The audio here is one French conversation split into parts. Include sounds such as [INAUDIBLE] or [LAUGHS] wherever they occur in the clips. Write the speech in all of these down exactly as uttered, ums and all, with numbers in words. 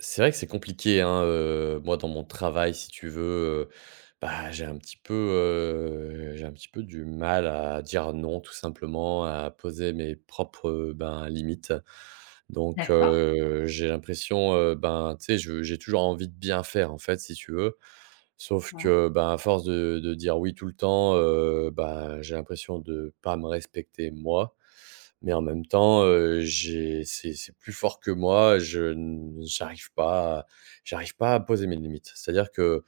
C'est vrai que c'est compliqué, hein, heu, moi dans mon travail si tu veux, heu, bah, j'ai un petit peu, heu, j'ai un petit peu du mal à dire non tout simplement, à poser mes propres, ben, limites. Donc D'accord, heu, j'ai l'impression, heu, ben, tu sais, je j'ai toujours envie de bien faire en fait si tu veux. Sauf ouais, que, ben, à force de de dire oui tout le temps, heu, bah, j'ai l'impression de pas me respecter moi. Mais en même temps, heu, j'ai c'est c'est plus fort que moi, je n j'arrive pas à j'arrive pas à poser mes limites. C'est-à-dire que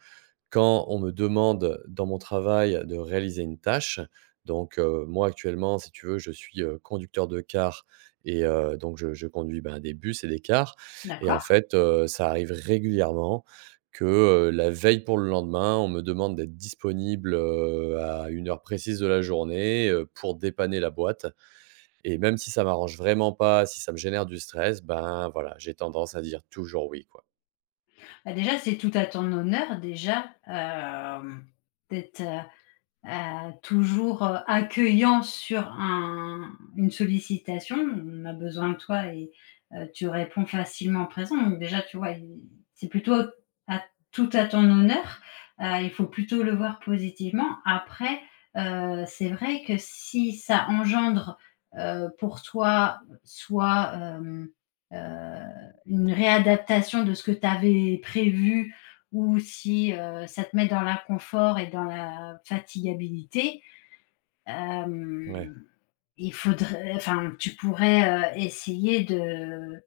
quand on me demande dans mon travail de réaliser une tâche, donc heu, moi actuellement, si tu veux, je suis, heu, conducteur de car et heu, donc je je conduis, ben, des bus et des cars et en d'accord. fait, heu, ça arrive régulièrement que, heu, la veille pour le lendemain, on me demande d'être disponible, heu, à une heure précise de la journée, heu, pour dépanner la boîte et même si ça m'arrange vraiment pas, si ça me génère du stress, ben, voilà, j'ai tendance à dire toujours oui, quoi. Bah, déjà, c'est tout à ton honneur déjà, hem, d'être, Heu, toujours, heu, accueillant sur un une sollicitation. On a besoin de toi et heu, tu réponds facilement présent. Donc déjà, tu vois, il c'est plutôt à tout à ton honneur. Heu, il faut plutôt le voir positivement. Après, heu, c'est vrai que si ça engendre, heu, pour toi, soit, hem, heu, une réadaptation de ce que tu avais prévu ou si, heu, ça te met dans l'inconfort et dans la fatigabilité, Ouais, hem, il faudrait enfin, tu pourrais, heu, essayer de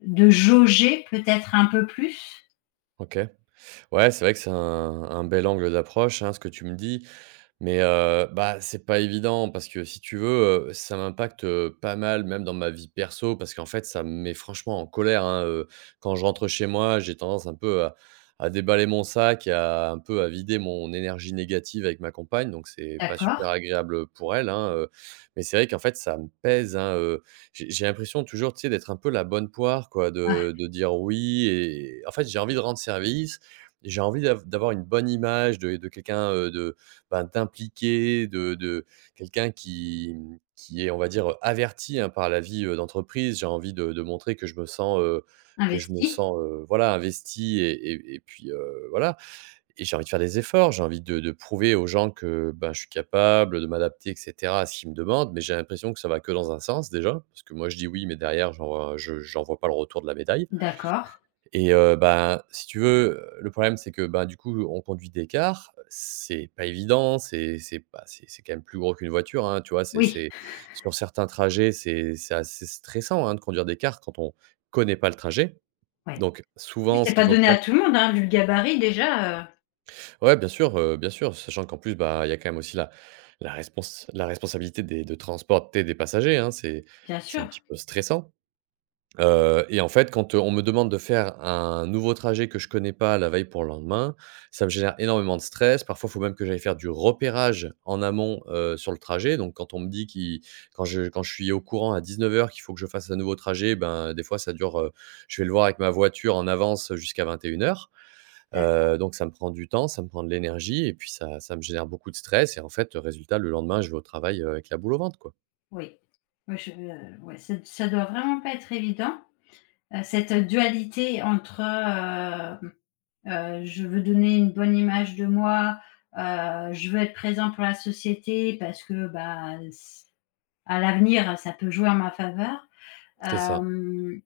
de jauger peut-être un peu plus, OK. Ouais, c'est vrai que c'est un un bel angle d'approche, hein, ce que tu me dis. Mais heu, bah, c'est pas évident parce que si tu veux, heu, ça m'impacte, heu, pas mal même dans ma vie perso parce qu'en fait ça me met franchement en colère, hein, heu, quand je rentre chez moi, j'ai tendance un peu à à déballer mon sac et à un peu à vider mon énergie négative avec ma compagne donc c'est pas d'accord. super agréable, pour elle, hein, heu, mais c'est vrai qu'en fait ça me pèse, hein, heu, j'ai j'ai l'impression toujours, tu sais, d'être un peu la bonne poire quoi, Ah, de de dire oui et en fait j'ai envie de rendre service, j'ai envie d'av d'avoir une bonne image de de quelqu'un, heu, de ben, d'impliquer, de de quelqu'un qui, mmh, qui est, on va dire, averti, hein, par la vie, heu, d'entreprise. J'ai envie de de montrer que je me sens, heu, que je me investi, sens, heu, voilà, investi et et et puis, heu, voilà et j'ai envie de faire des efforts. J'ai envie de de prouver aux gens que, ben, je suis capable de m'adapter et cetera à ce qu'ils me demandent. Mais j'ai l'impression que ça va que dans un sens déjà, parce que moi je dis oui, mais derrière j'en vois je j'en vois pas le retour de la médaille. d'accord. Et heu, bah, si tu veux, le problème, c'est que, bah, du coup, on conduit des cars, c'est pas évident, c'est c'est pas c'est c'est quand même plus gros qu'une voiture, hein, tu vois? C'est Oui, c'est sur certains trajets, c'est c'est assez stressant, hein, de conduire des cars quand on connaît pas le trajet. ouais. Donc Oui, souvent, c'est ce qu'il pas faut donné à faire. tout le monde, hein, vu le gabarit déjà, heu, Ouais, bien sûr, heu, bien sûr, sachant qu'en plus, bah, il y a quand même aussi la la respons la responsabilité des de transporter des passagers, hein, c'est bien c'est un sûr. petit peu stressant. Heu et en fait, quand, heu, on me demande de faire un nouveau trajet que je connais pas la veille pour le lendemain, ça me génère énormément de stress. Parfois, il faut même que j'aille faire du repérage en amont, heu, sur le trajet. Donc quand on me dit qui quand je quand je suis au courant à dix-neuf heures qu'il faut que je fasse un nouveau trajet, ben, des fois ça dure, heu, je vais le voir avec ma voiture en avance jusqu'à vingt et une heures. D'accord. Heu, donc ça me prend du temps, ça me prend de l'énergie et puis ça ça me génère beaucoup de stress et en fait, résultat, le lendemain, je vais au travail, heu, avec la boule au ventre, quoi. Oui. Oui, je euh, ouais, ça ça doit vraiment pas être évident, heu, cette dualité entre, heu Heu, je veux donner une bonne image de moi, heu, je veux être présent pour la société parce que, bah, s à l'avenir, ça peut jouer en ma faveur. C'est ça, Hem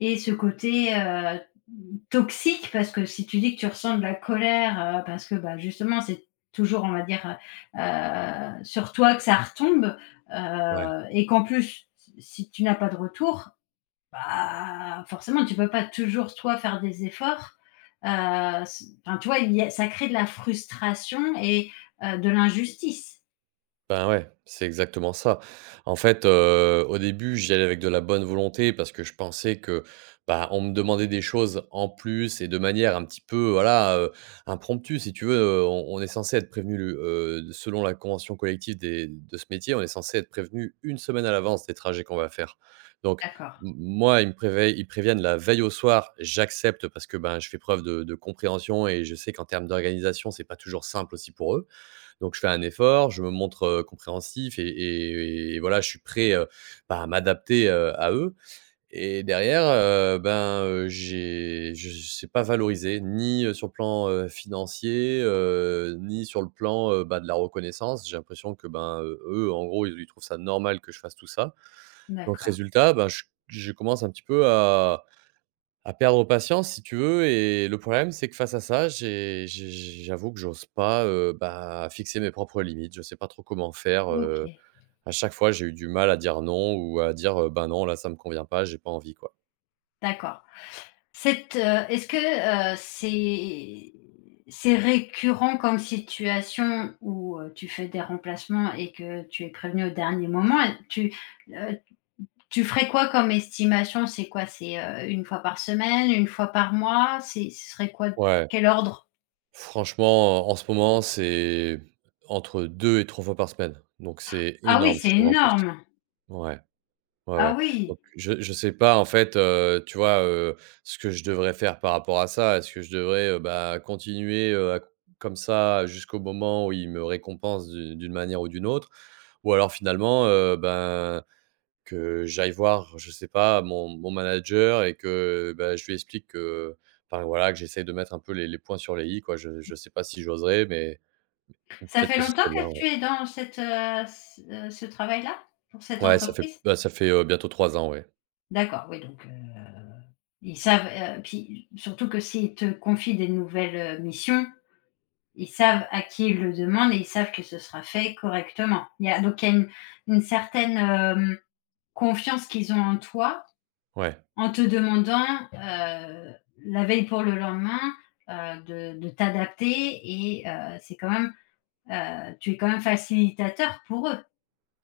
Et ce côté, heu, toxique parce que si tu dis que tu ressens de la colère, heu, parce que, bah, justement, c'est toujours, on va dire, heu sur toi que ça retombe, ouais. heu et qu'en plus, si si tu n'as pas de retour, bah, forcément, tu peux pas toujours, toi, faire des efforts. Heu, c enfin, tu vois, il y a ça crée de la frustration et heu, de l'injustice. Ben, ouais, c'est exactement ça. En fait, heu, au début, j'y allais avec de la bonne volonté parce que je pensais que, bah, on me demandait des choses en plus et de manière un petit peu, voilà, heu, impromptue, si tu veux. Heu, on on est censé être prévenu le heu, selon la convention collective des de ce métier, on est censé être prévenu une semaine à l'avance des trajets qu'on va faire. Donc D'accord, m moi, ils me préveillent ils préviennent la veille au soir, j'accepte parce que, ben, je fais preuve de de compréhension et je sais qu'en termes d'organisation, c'est pas toujours simple aussi pour eux. Donc je fais un effort, je me montre, heu, compréhensif et et et voilà, je suis prêt, heu, bah, à m'adapter, heu, à eux et derrière, heu, ben, heu, j'ai je ne c'est pas valorisé ni, heu, sur le plan, heu, financier, heu, ni sur le plan, heu, bah, de la reconnaissance. J'ai l'impression que, ben, heu, eux, en gros, ils ils trouvent ça normal que je fasse tout ça. Donc d'accord. résultat, ben, je je commence un petit peu à à perdre patience si tu veux et le problème, c'est que face à ça, j'ai j'ai j'ai j'avoue que j'ose pas, heu, bah, fixer mes propres limites. Je sais pas trop comment faire, heu, OK, à chaque fois, j'ai eu du mal à dire non ou à dire, heu: «Ben, non, là, ça me convient pas, j'ai pas envie, quoi». d'accord. Cette, heu, est-ce que, heu, c'est c'est récurrent comme situation où, heu, tu fais des remplacements et que tu es prévenu au dernier moment? Et tu, heu, tu ferais quoi comme estimation? C'est quoi? C'est, heu, une fois par semaine, une fois par mois? C'est ce serait quoi? Ouais, Quel ordre? franchement, en ce moment, c'est entre deux et trois fois par semaine, donc c'est Ah oui, énorme, c'est je trouve, en plus. énorme. Ouais. Ouais, Ah ouais. oui. Donc je je sais pas en fait, heu, tu vois, heu, ce que je devrais faire par rapport à ça. Est-ce que je devrais, heu, bah, continuer, heu, à comme ça jusqu'au moment où il me récompense d'u d'une manière ou d'une autre? Ou alors finalement, heu, ben, que j'aille voir, je sais pas, mon mon manager et que, bah, je lui explique que, enfin voilà, que j'essaye de mettre un peu les les points sur les i quoi. Je je sais pas si j'oserais, mais Ça peut-être fait que ce longtemps serait que bien, tu ouais. es dans cette, heu, ce, heu, ce travail-là? Pour cette Ouais, ça fait entreprise? bah, ça fait, heu, bientôt trois ans, ouais. D'accord, oui donc, heu, ils savent, heu, puis surtout que s'ils te confient des nouvelles, heu, missions, ils savent à qui ils le demandent et ils savent que ce sera fait correctement. Il y a donc il y a une une certaine, hem, confiance qu'ils ont en toi, Ouais, en te demandant, heu, la veille pour le lendemain, heu, de de t'adapter et heu, c'est quand même Heu, tu es quand même facilitateur pour eux.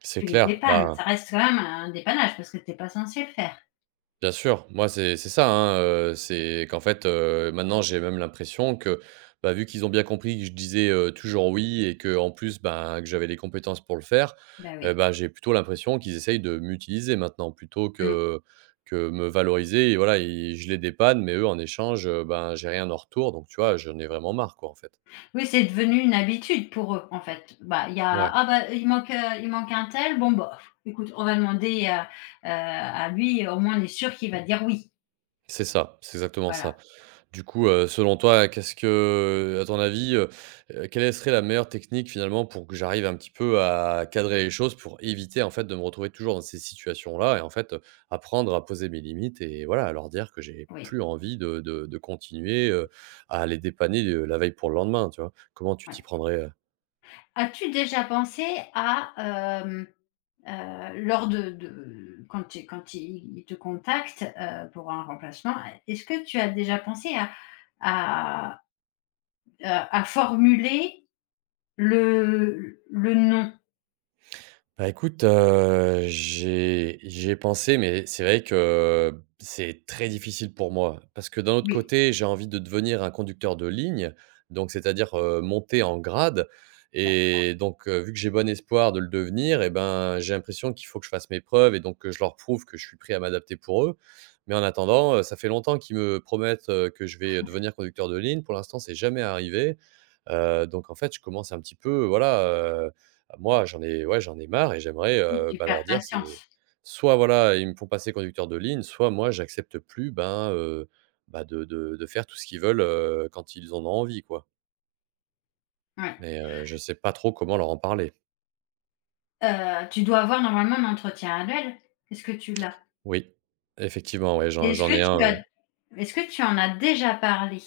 c'est Tu les clair, dépannes, bah. ça reste quand même un dépannage parce que tu es pas censé le faire. Bien sûr, moi c'est c'est ça, hein, heu, c'est qu'en fait, heu, maintenant j'ai même l'impression que, bah, vu qu'ils ont bien compris que je disais, heu, toujours «oui» et que en plus, ben, que j'avais les compétences pour le faire, Bah heu, oui. bah, j'ai plutôt l'impression qu'ils essayent de m'utiliser maintenant plutôt Mmh. que que me valoriser et voilà ils je les dépanne mais eux en échange, heu, ben, j'ai rien en retour donc tu vois, j'en ai vraiment marre quoi, en fait. Oui, c'est devenu une habitude pour eux, en fait. Bah, il y a: Ouais, «Ah bah, il manque, heu, il manque un tel, bon bah, écoute, on va demander à, heu, à lui, au moins on est sûr qu'il va dire oui». c'est ça, c'est exactement ça. Voilà, Du coup, heu, selon toi, qu'est-ce que, à ton avis, heu heu, quelle serait la meilleure technique finalement pour que j'arrive un petit peu à cadrer les choses pour éviter en fait de me retrouver toujours dans ces situations-là et en fait, heu, apprendre à poser mes limites et voilà, à leur dire que j'ai oui, plus envie de de de continuer, heu, à les dépanner, heu, la veille pour le lendemain, tu vois? Comment tu ouais. t'y prendrais? As-tu déjà pensé à, hem, heu, lors de de quand ils quand ils te contactent, heu, pour un remplacement, est-ce que tu as déjà pensé à heu, à formuler le le non. Bah, écoute, heu, j'ai j'y ai pensé, mais c'est vrai que c'est très difficile pour moi. Parce que d'un autre Oui, côté, j'ai envie de devenir un conducteur de ligne, donc c'est-à-dire, heu, monter en grade bah, et donc heu, vu que j'ai bon espoir de le devenir et ben, j'ai l'impression qu'il faut que je fasse mes preuves et donc que je leur prouve que je suis prêt à m'adapter pour eux. Mais en attendant, heu, ça fait longtemps qu'ils me promettent, heu, que je vais devenir conducteur de ligne. Pour l'instant, c'est jamais arrivé, heu, donc en fait, je commence un petit peu, voilà, ah, moi, j'en ai ouais, j'en ai marre et j'aimerais, oui, heu, tu bah, perds leur dire, patience. c'est soit voilà, ils me font passer conducteur de ligne, soit moi j'accepte plus, ben, heu, bah, de de de faire tout ce qu'ils veulent, heu, quand ils en ont envie, quoi. Ouais. Mais, heu, je sais pas trop comment leur en parler. Heu, tu dois avoir normalement un entretien annuel. Est-ce que tu l'as? Oui, effectivement, ouais, j'en Est-ce j'en que ai un, tu as ouais. est-ce que tu en as déjà parlé?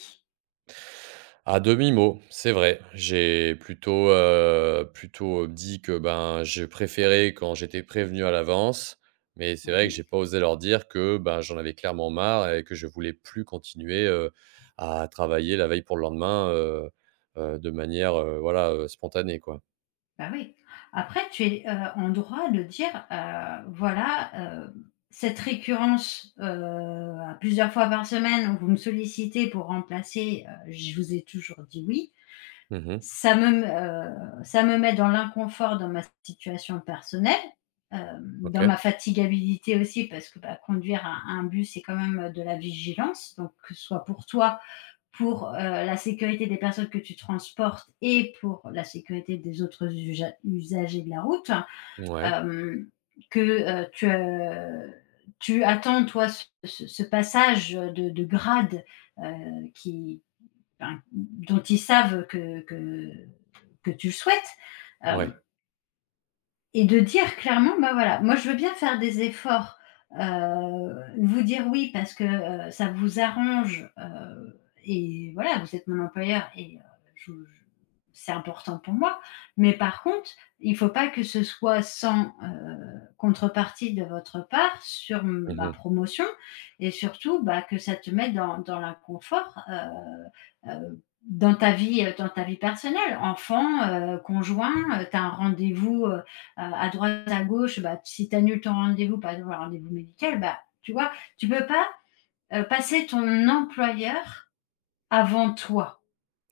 À demi-mot, c'est vrai. J'ai plutôt, heu, plutôt, dit que, ben, je préférais quand j'étais prévenu à l'avance, mais c'est vrai que Oui, j'ai pas osé leur dire que, ben, j'en avais clairement marre et que je voulais plus continuer, heu, à travailler la veille pour le lendemain, heu heu, de manière, heu, voilà, heu, spontanée, quoi. bah, oui. Après tu es, heu, en droit de dire, heu, voilà, heu, cette récurrence, heu, à plusieurs fois par semaine où vous me sollicitez pour remplacer, heu, je vous ai toujours dit oui. Mmh. Ça me heu, ça me met dans l'inconfort dans ma situation personnelle, hem, dans ma OK. fatigabilité aussi parce que, bah, conduire un un bus, c'est quand même, de la vigilance donc que ce soit pour toi, pour, heu, la sécurité des personnes que tu transportes et pour la sécurité des autres usa usagers de la route, Ouais. hem, que, heu, tu, heu, tu attends toi ce ce ce passage, de de grade, heu, qui enfin, dont ils savent que, que, que tu le souhaites. Euh, Ouais. et de dire clairement, bah, voilà, moi je veux bien faire des efforts, heu, vous dire oui parce que, heu, ça vous arrange, heu et voilà, vous êtes mon employeur et heu, je je c'est important pour moi. Mais par contre, il ne faut pas que ce soit sans, heu, contrepartie de votre part sur ma Mmh. promotion et surtout, bah, que ça te mette dans dans l'inconfort, heu heu, dans ta vie, heu, dans ta vie personnelle. Enfant, heu, conjoint, heu, tu as un rendez-vous, euh, euh, à droite, à gauche, bah, si tu annules ton rendez-vous, par exemple, un rendez-vous médical, bah, tu vois, tu peux pas euh, passer ton employeur avant toi.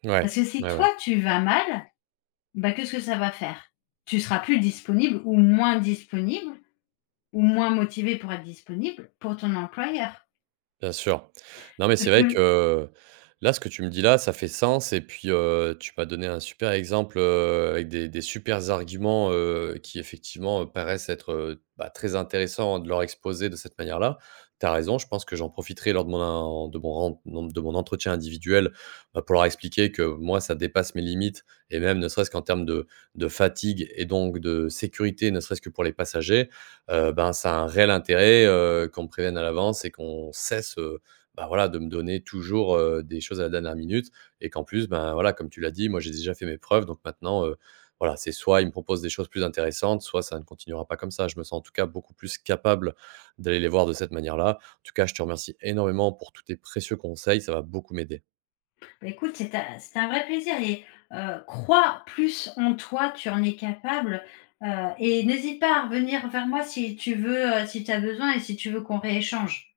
Ouais. Parce que si Ouais, toi, ouais. tu vas mal, bah, qu'est-ce que ça va faire Tu seras plus disponible ou moins disponible ou moins motivé pour être disponible pour ton employeur. [LAUGHS] Bien sûr. Non, mais Parce c'est vrai que- que là, ce que tu me dis là, ça fait sens et puis, heu, tu m'as donné un super exemple, heu, avec des des supers arguments, heu, qui effectivement, heu, paraissent être, heu, bah, très intéressants de leur exposer de cette manière-là. Tu as raison, je pense que j'en profiterai lors de mon de mon ren de mon entretien individuel, bah, pour leur expliquer que moi, ça dépasse mes limites et même ne serait-ce qu'en termes de de fatigue et donc de sécurité, ne serait-ce que pour les passagers heu, ben, ça a un réel intérêt, heu, qu'on me prévienne à l'avance et qu'on cesse, heu, bah, voilà, de me donner toujours, heu, des choses à la dernière minute et qu'en plus, ben, voilà, comme tu l'as dit, moi, j'ai déjà fait mes preuves donc maintenant, heu, voilà, c'est soit ils me proposent des choses plus intéressantes, soit ça ne continuera pas comme ça. Je me sens en tout cas beaucoup plus capable d'aller les voir de cette manière-là. En tout cas, je te remercie énormément pour tous tes précieux conseils, ça va beaucoup m'aider. Bah, écoute, c'est un, c'est un vrai plaisir. Et euh, crois plus en toi, tu en es capable. Euh, et n'hésite pas à revenir vers moi si tu veux, euh, si tu as besoin et si tu veux qu'on rééchange.